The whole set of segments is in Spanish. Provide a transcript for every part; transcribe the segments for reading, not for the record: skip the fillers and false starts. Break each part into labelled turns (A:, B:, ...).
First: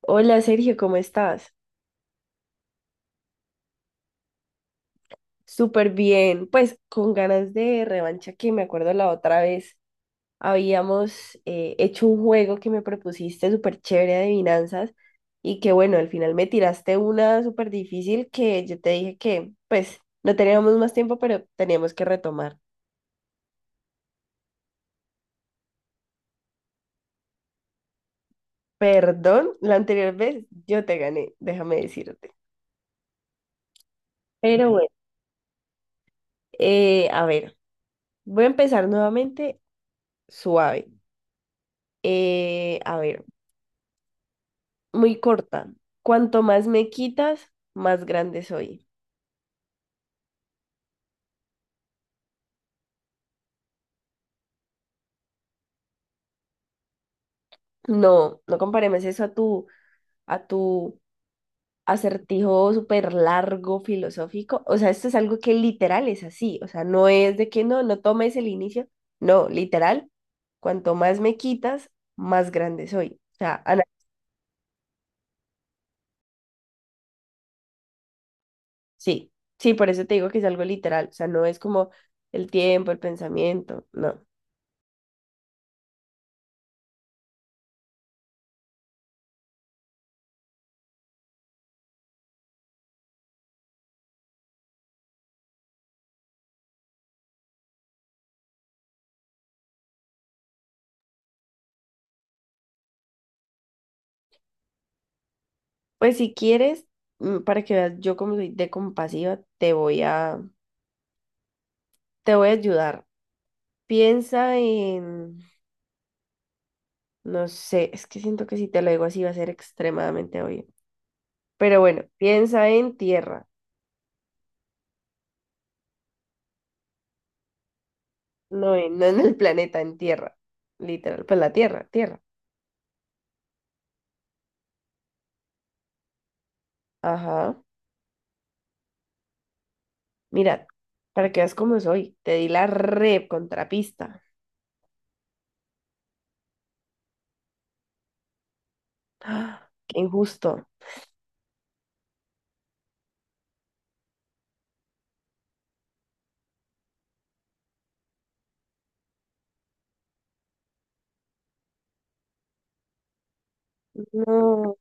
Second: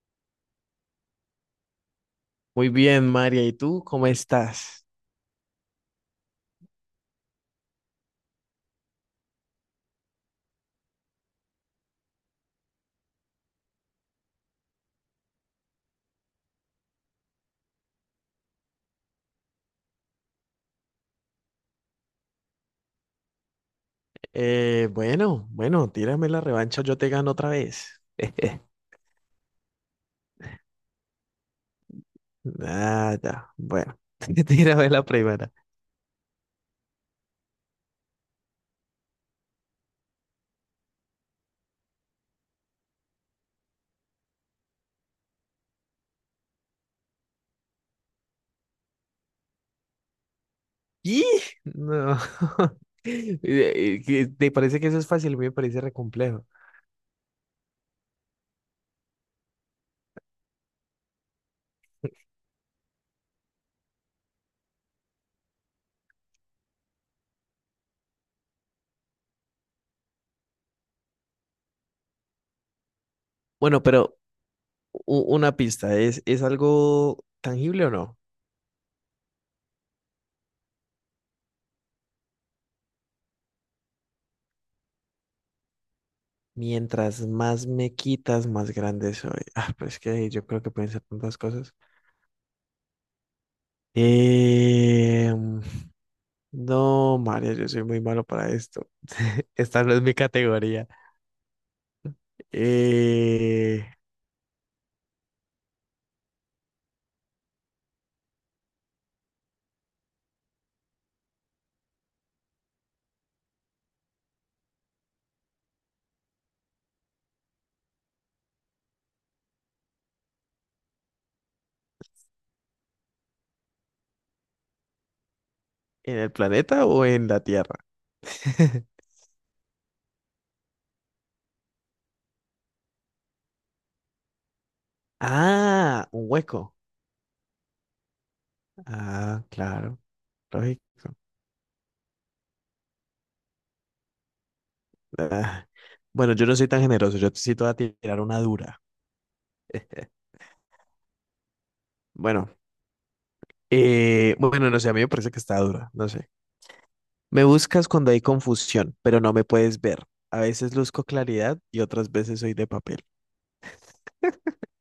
A: Hola Sergio, ¿cómo estás?
B: Muy bien, María. ¿Y tú cómo estás?
A: Súper bien, pues con ganas de revancha que me acuerdo la otra vez habíamos hecho un juego que me propusiste súper chévere de adivinanzas y que bueno, al final me tiraste una súper difícil que yo te dije que pues no teníamos más tiempo, pero teníamos que retomar.
B: Bueno, Tírame la revancha, yo te gano otra vez.
A: Perdón, la anterior vez yo te gané, déjame decirte.
B: Ah, ya. Bueno,
A: Pero bueno,
B: tírame la primera.
A: a ver, voy a empezar nuevamente suave. A ver, muy corta. Cuanto más me quitas, más grande soy.
B: ¡Y! No. ¿Te parece que eso es fácil? A mí me parece re complejo.
A: No, no comparemos eso a a tu acertijo súper largo filosófico. O sea, esto es algo que literal es así. O sea, no es de que no, no tomes el inicio. No, literal, cuanto más me quitas, más grande soy. O sea,
B: Bueno, pero una pista, ¿es algo tangible o no?
A: sí, sí, por eso te digo que es algo literal. O sea, no es como el tiempo, el pensamiento, no.
B: Mientras más me quitas, más grande soy. Ah, pues que yo creo que pueden ser tantas cosas. Eh, No, María, yo soy muy malo para esto. Esta no es mi categoría. Eh,
A: Pues si quieres, para que veas yo como soy de compasiva, te voy a ayudar. Piensa en, no sé, es que siento que si te lo digo así va a ser extremadamente obvio. Pero bueno, piensa en tierra,
B: ¿En el planeta o en la Tierra?
A: no en el planeta, en tierra. Literal, pues la tierra, tierra.
B: Ah, un hueco.
A: Ajá.
B: Ah, claro,
A: Mira,
B: lógico.
A: para que veas cómo soy, te di la re contrapista.
B: Ah, Bueno, yo no soy tan generoso, yo sí te voy a tirar una dura.
A: ¡Ah! Qué injusto.
B: Bueno, bueno, no sé, a mí me parece que está dura, no sé. Me buscas cuando hay confusión, pero no me puedes ver. A veces luzco claridad y otras veces soy de papel.
A: No.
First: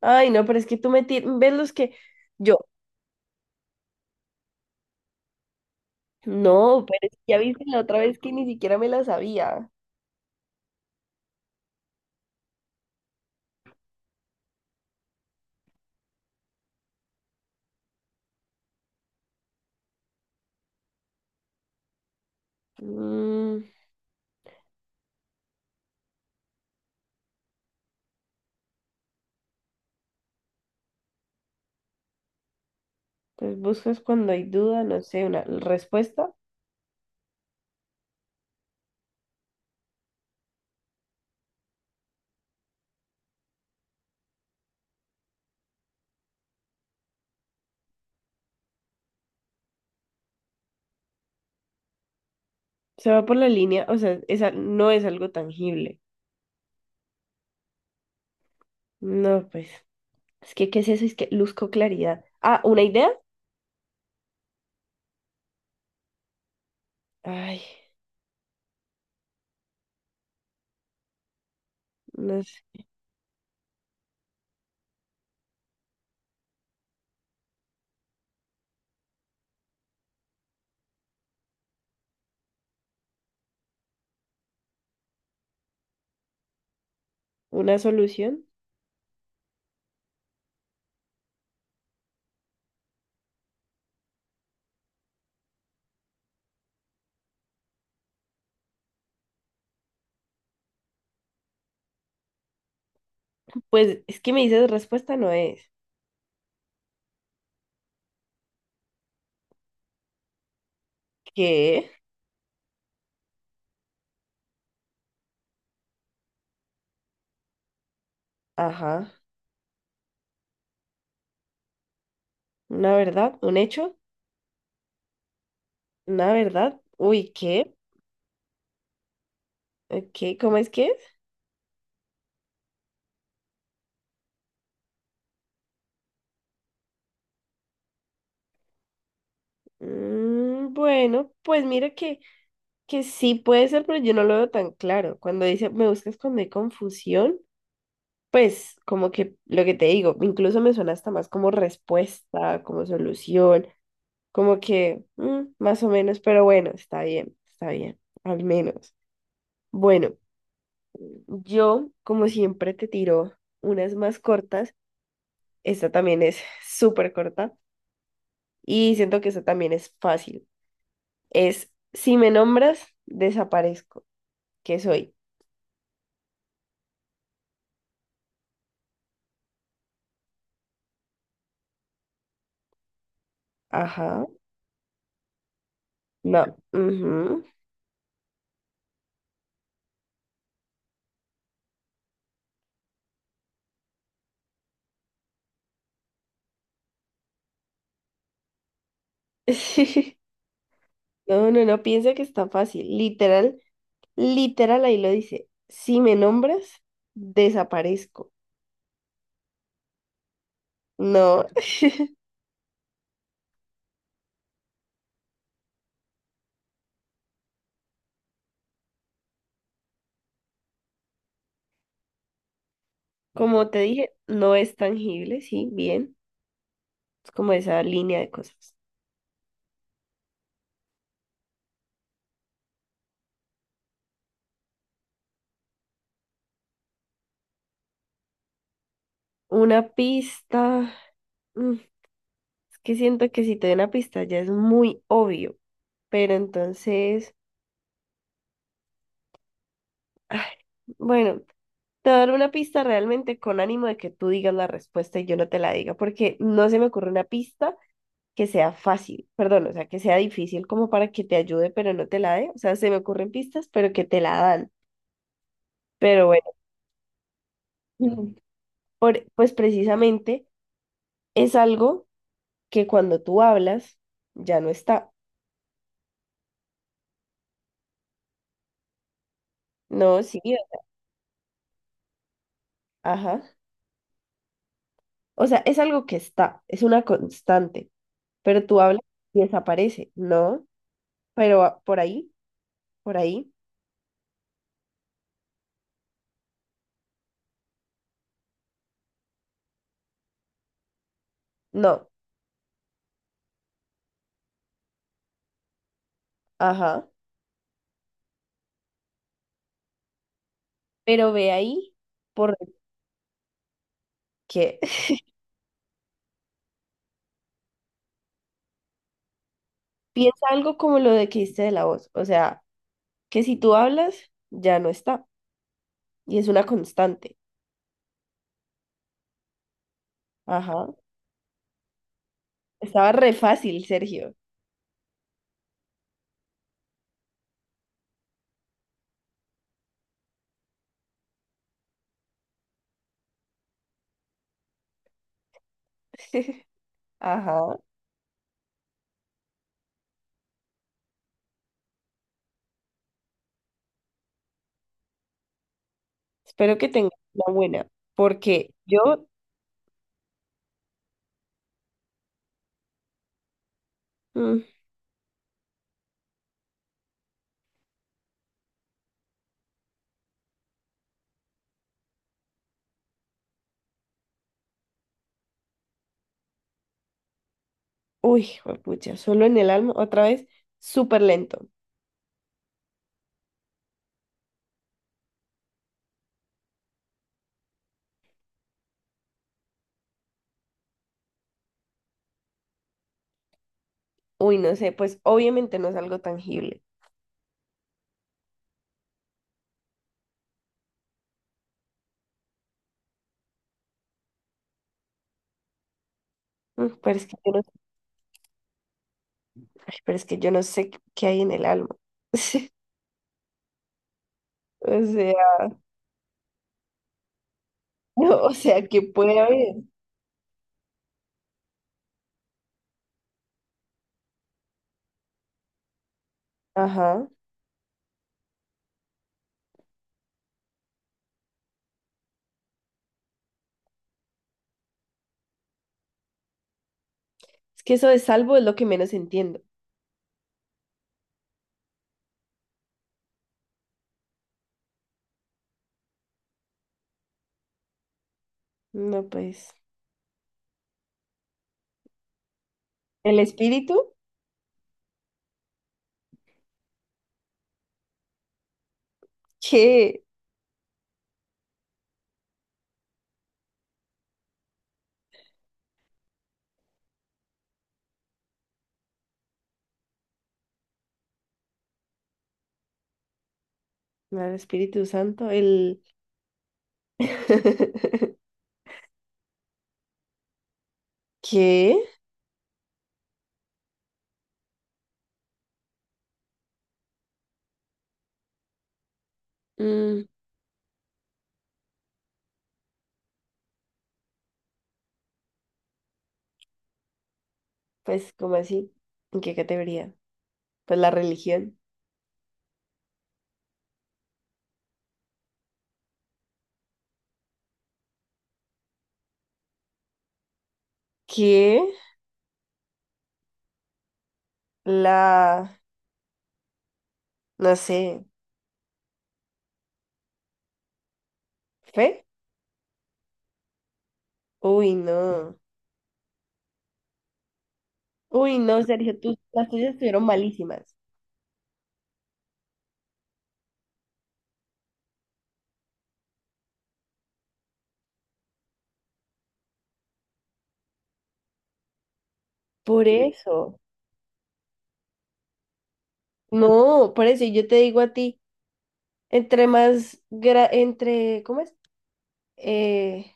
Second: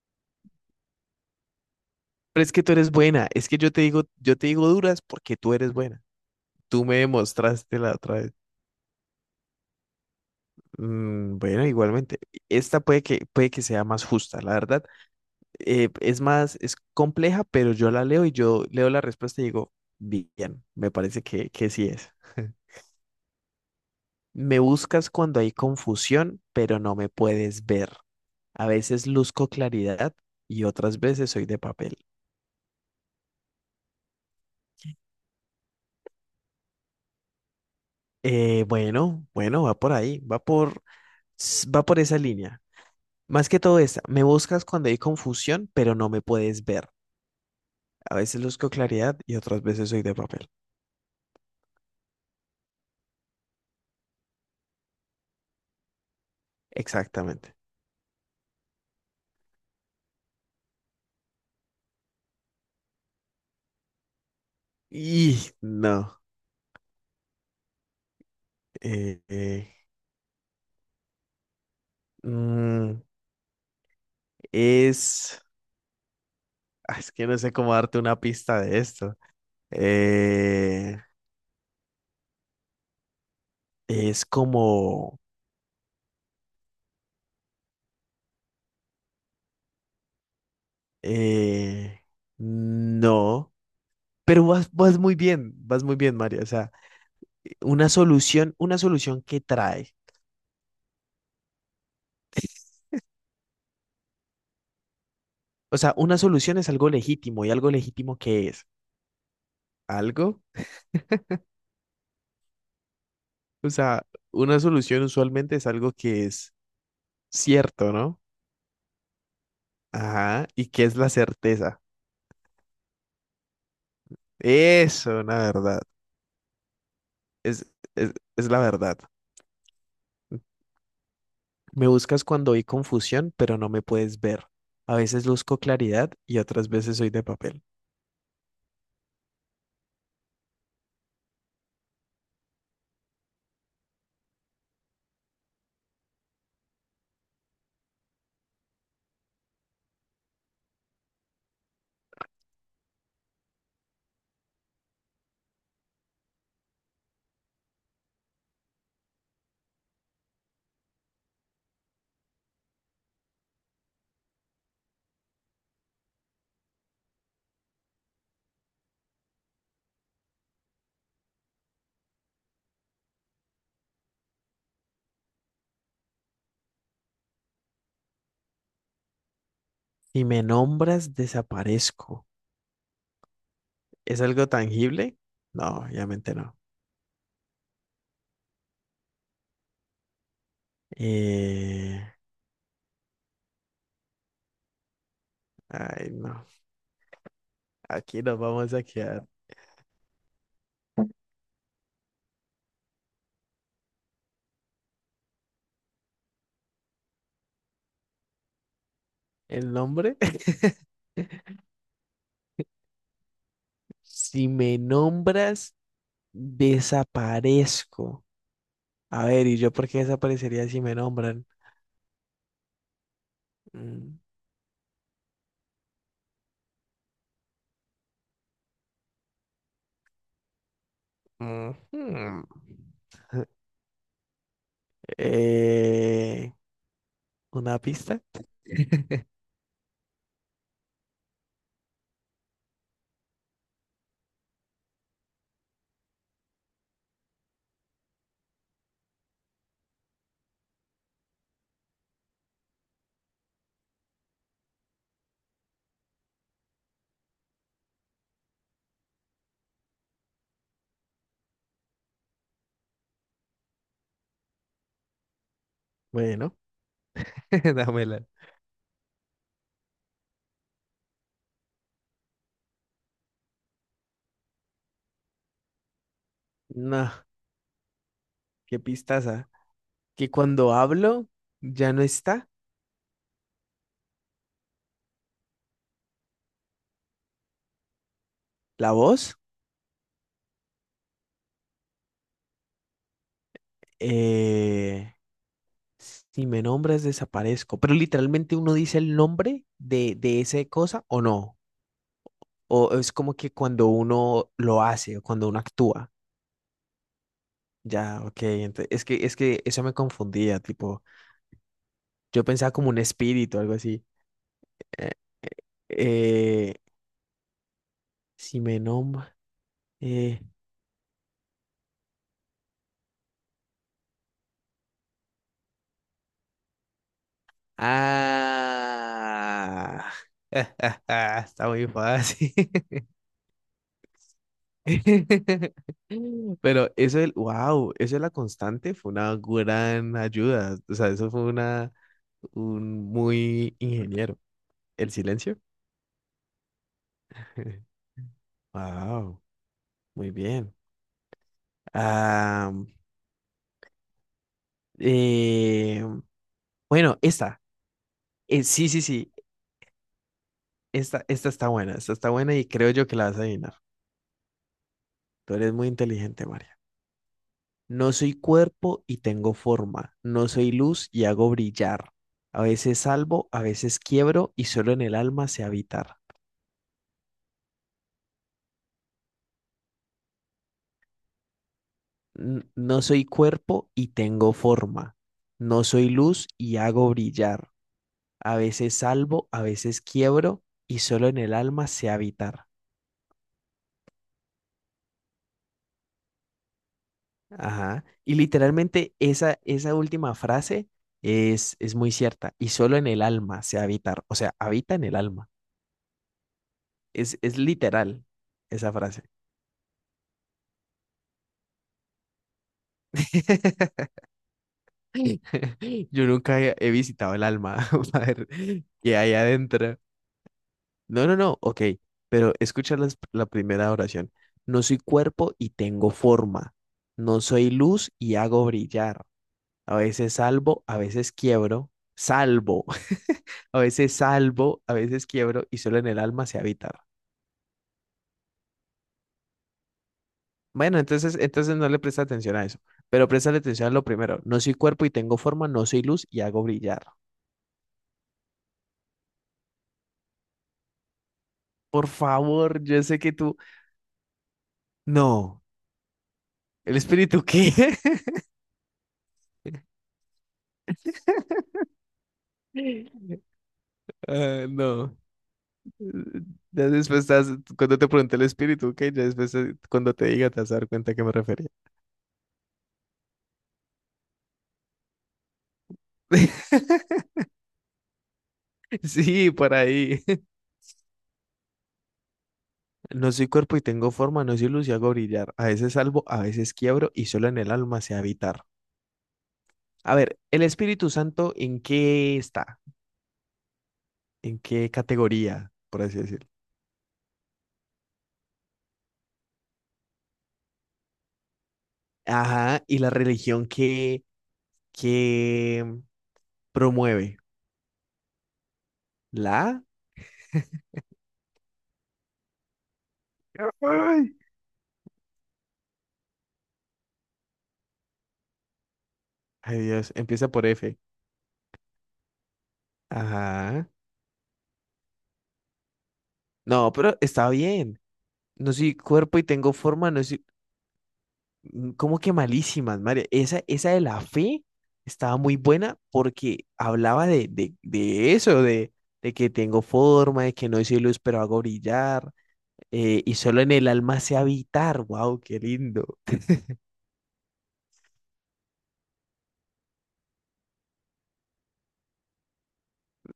A: Ay, no, pero es que ves los que
B: Pero es
A: yo.
B: que tú eres buena, es que yo te digo duras porque tú eres buena.
A: No,
B: Tú me
A: pero es que ya viste la
B: demostraste la
A: otra
B: otra
A: vez que
B: vez.
A: ni siquiera me la sabía.
B: Mm, bueno, igualmente, esta puede que sea más justa, la verdad. Es más, es compleja, pero yo la leo y yo leo la respuesta y digo, bien, me parece que sí es.
A: Mm.
B: Me buscas cuando hay confusión, pero no me puedes ver. A veces luzco claridad y otras veces soy de papel.
A: Entonces buscas cuando hay duda, no sé, una respuesta.
B: Bueno, va por ahí, va por esa línea. Más que todo esta, me buscas cuando hay confusión, pero no me puedes ver. A veces busco claridad y otras veces soy de papel.
A: Se va por la línea, o sea, esa no es algo tangible.
B: Exactamente.
A: No, pues, es que, ¿qué es eso? Es que luzco claridad. Ah, ¿una idea?
B: Y no.
A: Ay,
B: eh, eh,
A: no sé.
B: mm, es. Es que no sé cómo darte una pista de esto. Eh, es como.
A: ¿Una solución?
B: eh, no. Pero vas, vas muy bien, Mario. O sea, una solución que trae.
A: Pues, es que me dices respuesta no es.
B: O sea, una solución es algo legítimo y algo legítimo que es. Algo.
A: ¿Qué?
B: O sea, una solución usualmente es algo que es cierto, ¿no?
A: Ajá.
B: Ajá, y que es la certeza.
A: ¿Una verdad? ¿Un hecho?
B: Eso, la verdad.
A: ¿Una verdad? Uy,
B: Es,
A: ¿qué?
B: es la verdad.
A: ¿Qué? ¿Cómo es que es?
B: Me buscas cuando hay confusión, pero no me puedes ver. A veces busco claridad y otras veces soy de papel.
A: Mm, bueno, pues mira que sí puede ser, pero yo no lo veo tan claro. Cuando dice, me buscas cuando hay confusión, pues como que lo que te digo, incluso me suena hasta más como respuesta, como solución, como que mm, más o menos, pero bueno, está bien, al menos. Bueno, yo como siempre te tiro unas más cortas, esta también es súper corta. Y siento que eso también es fácil. Es, si me nombras, desaparezco. ¿Qué soy?
B: Si me nombras, desaparezco. ¿Es
A: Ajá.
B: algo tangible? No, obviamente
A: No.
B: no.
A: Ujú.
B: Eh, ay, no. Aquí nos vamos a quedar.
A: Sí. No, no, no, piensa que está fácil. Literal ahí lo dice. Si me nombras, desaparezco.
B: ¿El nombre?
A: No.
B: Si me nombras, desaparezco. A ver, ¿y yo por qué desaparecería si me nombran?
A: Como te dije,
B: Mm,
A: no es tangible, sí, bien. Es como esa línea de cosas.
B: ujú. Eh, ¿una pista?
A: Una pista. mm, Es que siento que si te doy una pista ya es muy obvio. Pero entonces... Ay, bueno, te voy a dar una pista realmente con ánimo de que tú digas la respuesta y yo no te la diga, porque no se me ocurre una pista que sea fácil, perdón, o sea, que sea difícil como para que te ayude, pero no te la dé. O sea, se me ocurren pistas, pero que te la dan. Pero bueno,
B: Bueno, dámela.
A: mm, pues precisamente es algo que cuando tú hablas ya no está.
B: No, qué pistaza.
A: No,
B: Que
A: sí,
B: cuando hablo ya no está
A: ajá. O sea, es algo que está, es una constante, pero tú
B: la
A: hablas
B: voz.
A: y desaparece, ¿no? Pero ah, por ahí.
B: Eh, si me nombras, desaparezco. Pero literalmente uno dice el nombre de esa cosa o no.
A: No,
B: O es como que cuando uno lo hace o cuando uno actúa.
A: ajá,
B: Ya, ok. Es que eso me confundía, tipo,
A: pero ve ahí
B: yo
A: por
B: pensaba como un espíritu, algo así.
A: ¿qué?
B: Eh, eh, si me nombra. Eh,
A: Piensa algo como lo de que dijiste de la voz, o sea, que si tú hablas, ya no está, y es una constante.
B: ah.
A: Ajá.
B: Está muy fácil.
A: Estaba re fácil, Sergio.
B: Pero eso del, wow, eso de la constante fue una gran ayuda. O sea, eso fue una, un muy ingeniero. El silencio.
A: Ajá.
B: Wow, muy bien. Eh,
A: Espero que tengas
B: bueno,
A: una
B: esta.
A: buena, porque
B: Sí, sí,
A: yo,
B: sí. Esta está buena. Esta está buena y creo yo que la vas a adivinar.
A: mm,
B: Tú eres muy inteligente, María. No soy cuerpo y tengo forma. No soy luz y hago brillar. A veces salvo, a veces quiebro y solo en el alma sé habitar.
A: uy, pucha, solo en el alma, otra vez, súper lento.
B: No soy cuerpo y tengo forma. No soy luz y hago brillar. A veces salvo, a veces quiebro y solo en el alma sé habitar.
A: Uy, no sé, pues obviamente no es algo tangible.
B: Ajá. Y literalmente esa, esa última frase es muy cierta. Y solo en el alma se habita. O sea, habita en el alma.
A: Mm, pero es que yo
B: Es
A: no,
B: literal esa frase.
A: ay, pero es que yo no sé qué qué hay en el alma. O sea,
B: Yo nunca he visitado el alma para ver
A: o sea, que
B: qué hay
A: puede haber.
B: adentro. No, no, no. Ok. Pero escucha la primera oración. No soy cuerpo y tengo forma.
A: Ajá.
B: No soy luz y hago brillar. A veces salvo, a veces quiebro. Salvo. A veces salvo, a veces quiebro y solo en el alma sé habitar.
A: Es que eso de salvo es lo que menos entiendo.
B: Bueno, entonces, entonces no le presta atención a eso, pero presta atención a lo primero. No soy cuerpo y tengo forma, no soy luz y hago brillar.
A: No, pues,
B: Por favor, yo sé que
A: el
B: tú...
A: espíritu,
B: No, ¿el espíritu qué?
A: ¿qué?
B: Ah, no. Ya después estás, cuando te pregunté el espíritu, ¿qué? Ya después cuando te diga te vas a dar cuenta a qué me refería.
A: No, el Espíritu Santo, el...
B: Sí, por ahí.
A: ¿Qué?
B: No soy cuerpo y tengo forma, no soy luz y hago brillar. A veces salvo, a veces quiebro y solo en el alma sé habitar. A
A: Mm,
B: ver, ¿el Espíritu Santo en qué está? ¿En qué categoría, por así decirlo?
A: pues, ¿cómo así? ¿En qué categoría? Pues la religión.
B: Ajá, y la religión que promueve. ¿La?
A: ¿Qué?
B: Ay,
A: La... no sé,
B: Ay, Dios, empieza por F.
A: ¿fe?
B: Ajá.
A: Uy, no.
B: No, pero está bien.
A: Uy,
B: No
A: no,
B: soy
A: Sergio, tú,
B: cuerpo y
A: las
B: tengo
A: tuyas
B: forma, no
A: estuvieron
B: soy
A: malísimas.
B: Mm, ¿cómo que malísimas, María? Esa de la fe estaba muy buena porque hablaba de eso, de que tengo forma, de que no soy luz, pero hago brillar,
A: Por
B: y solo en
A: eso.
B: el alma sé habitar. ¡Wow, qué lindo!
A: No, por eso, y yo te digo a ti, entre más, gra- entre, ¿cómo es? eh,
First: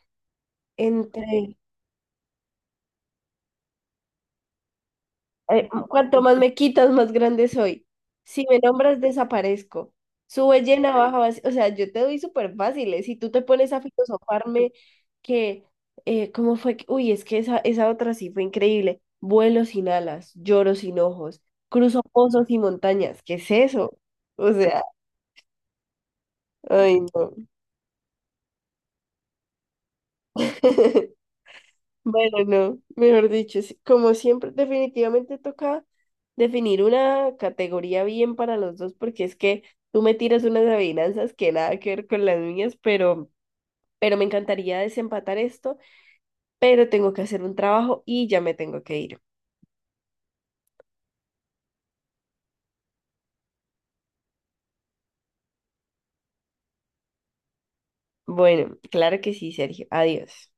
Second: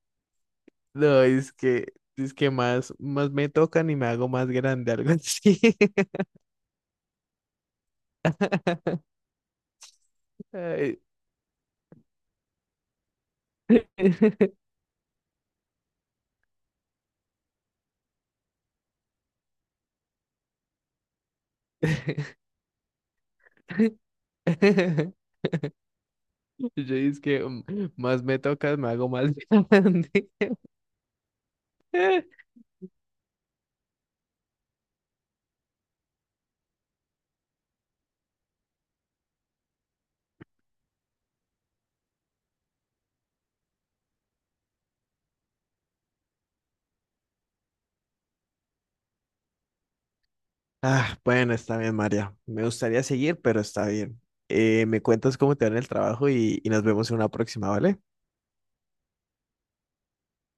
B: No,
A: entre,
B: es que más, más me tocan y me hago más grande, algo así.
A: cuanto más me quitas, más grande soy. Si me nombras, desaparezco. Sube llena,
B: Ay.
A: baja vacía. O sea, yo te doy súper fáciles. Si tú te pones a filosofarme que, ¿cómo fue? Uy, es que esa otra sí fue increíble. Vuelo sin alas, lloro sin ojos, cruzo pozos y montañas. ¿Qué es eso? O sea,
B: Yo
A: ay,
B: es
A: no.
B: que mm, más me tocas, me hago más grande.
A: Bueno, no, mejor dicho, sí, como siempre, definitivamente toca definir una categoría bien para los dos, porque es que tú me tiras unas adivinanzas que nada que ver con las mías, pero me encantaría desempatar esto, pero tengo que hacer un trabajo y ya me tengo que ir.
B: Ah, bueno, está bien, María. Me gustaría seguir, pero está bien. Me cuentas cómo te va en el trabajo y nos vemos en una próxima, ¿vale?
A: Bueno, claro que sí, Sergio. Adiós.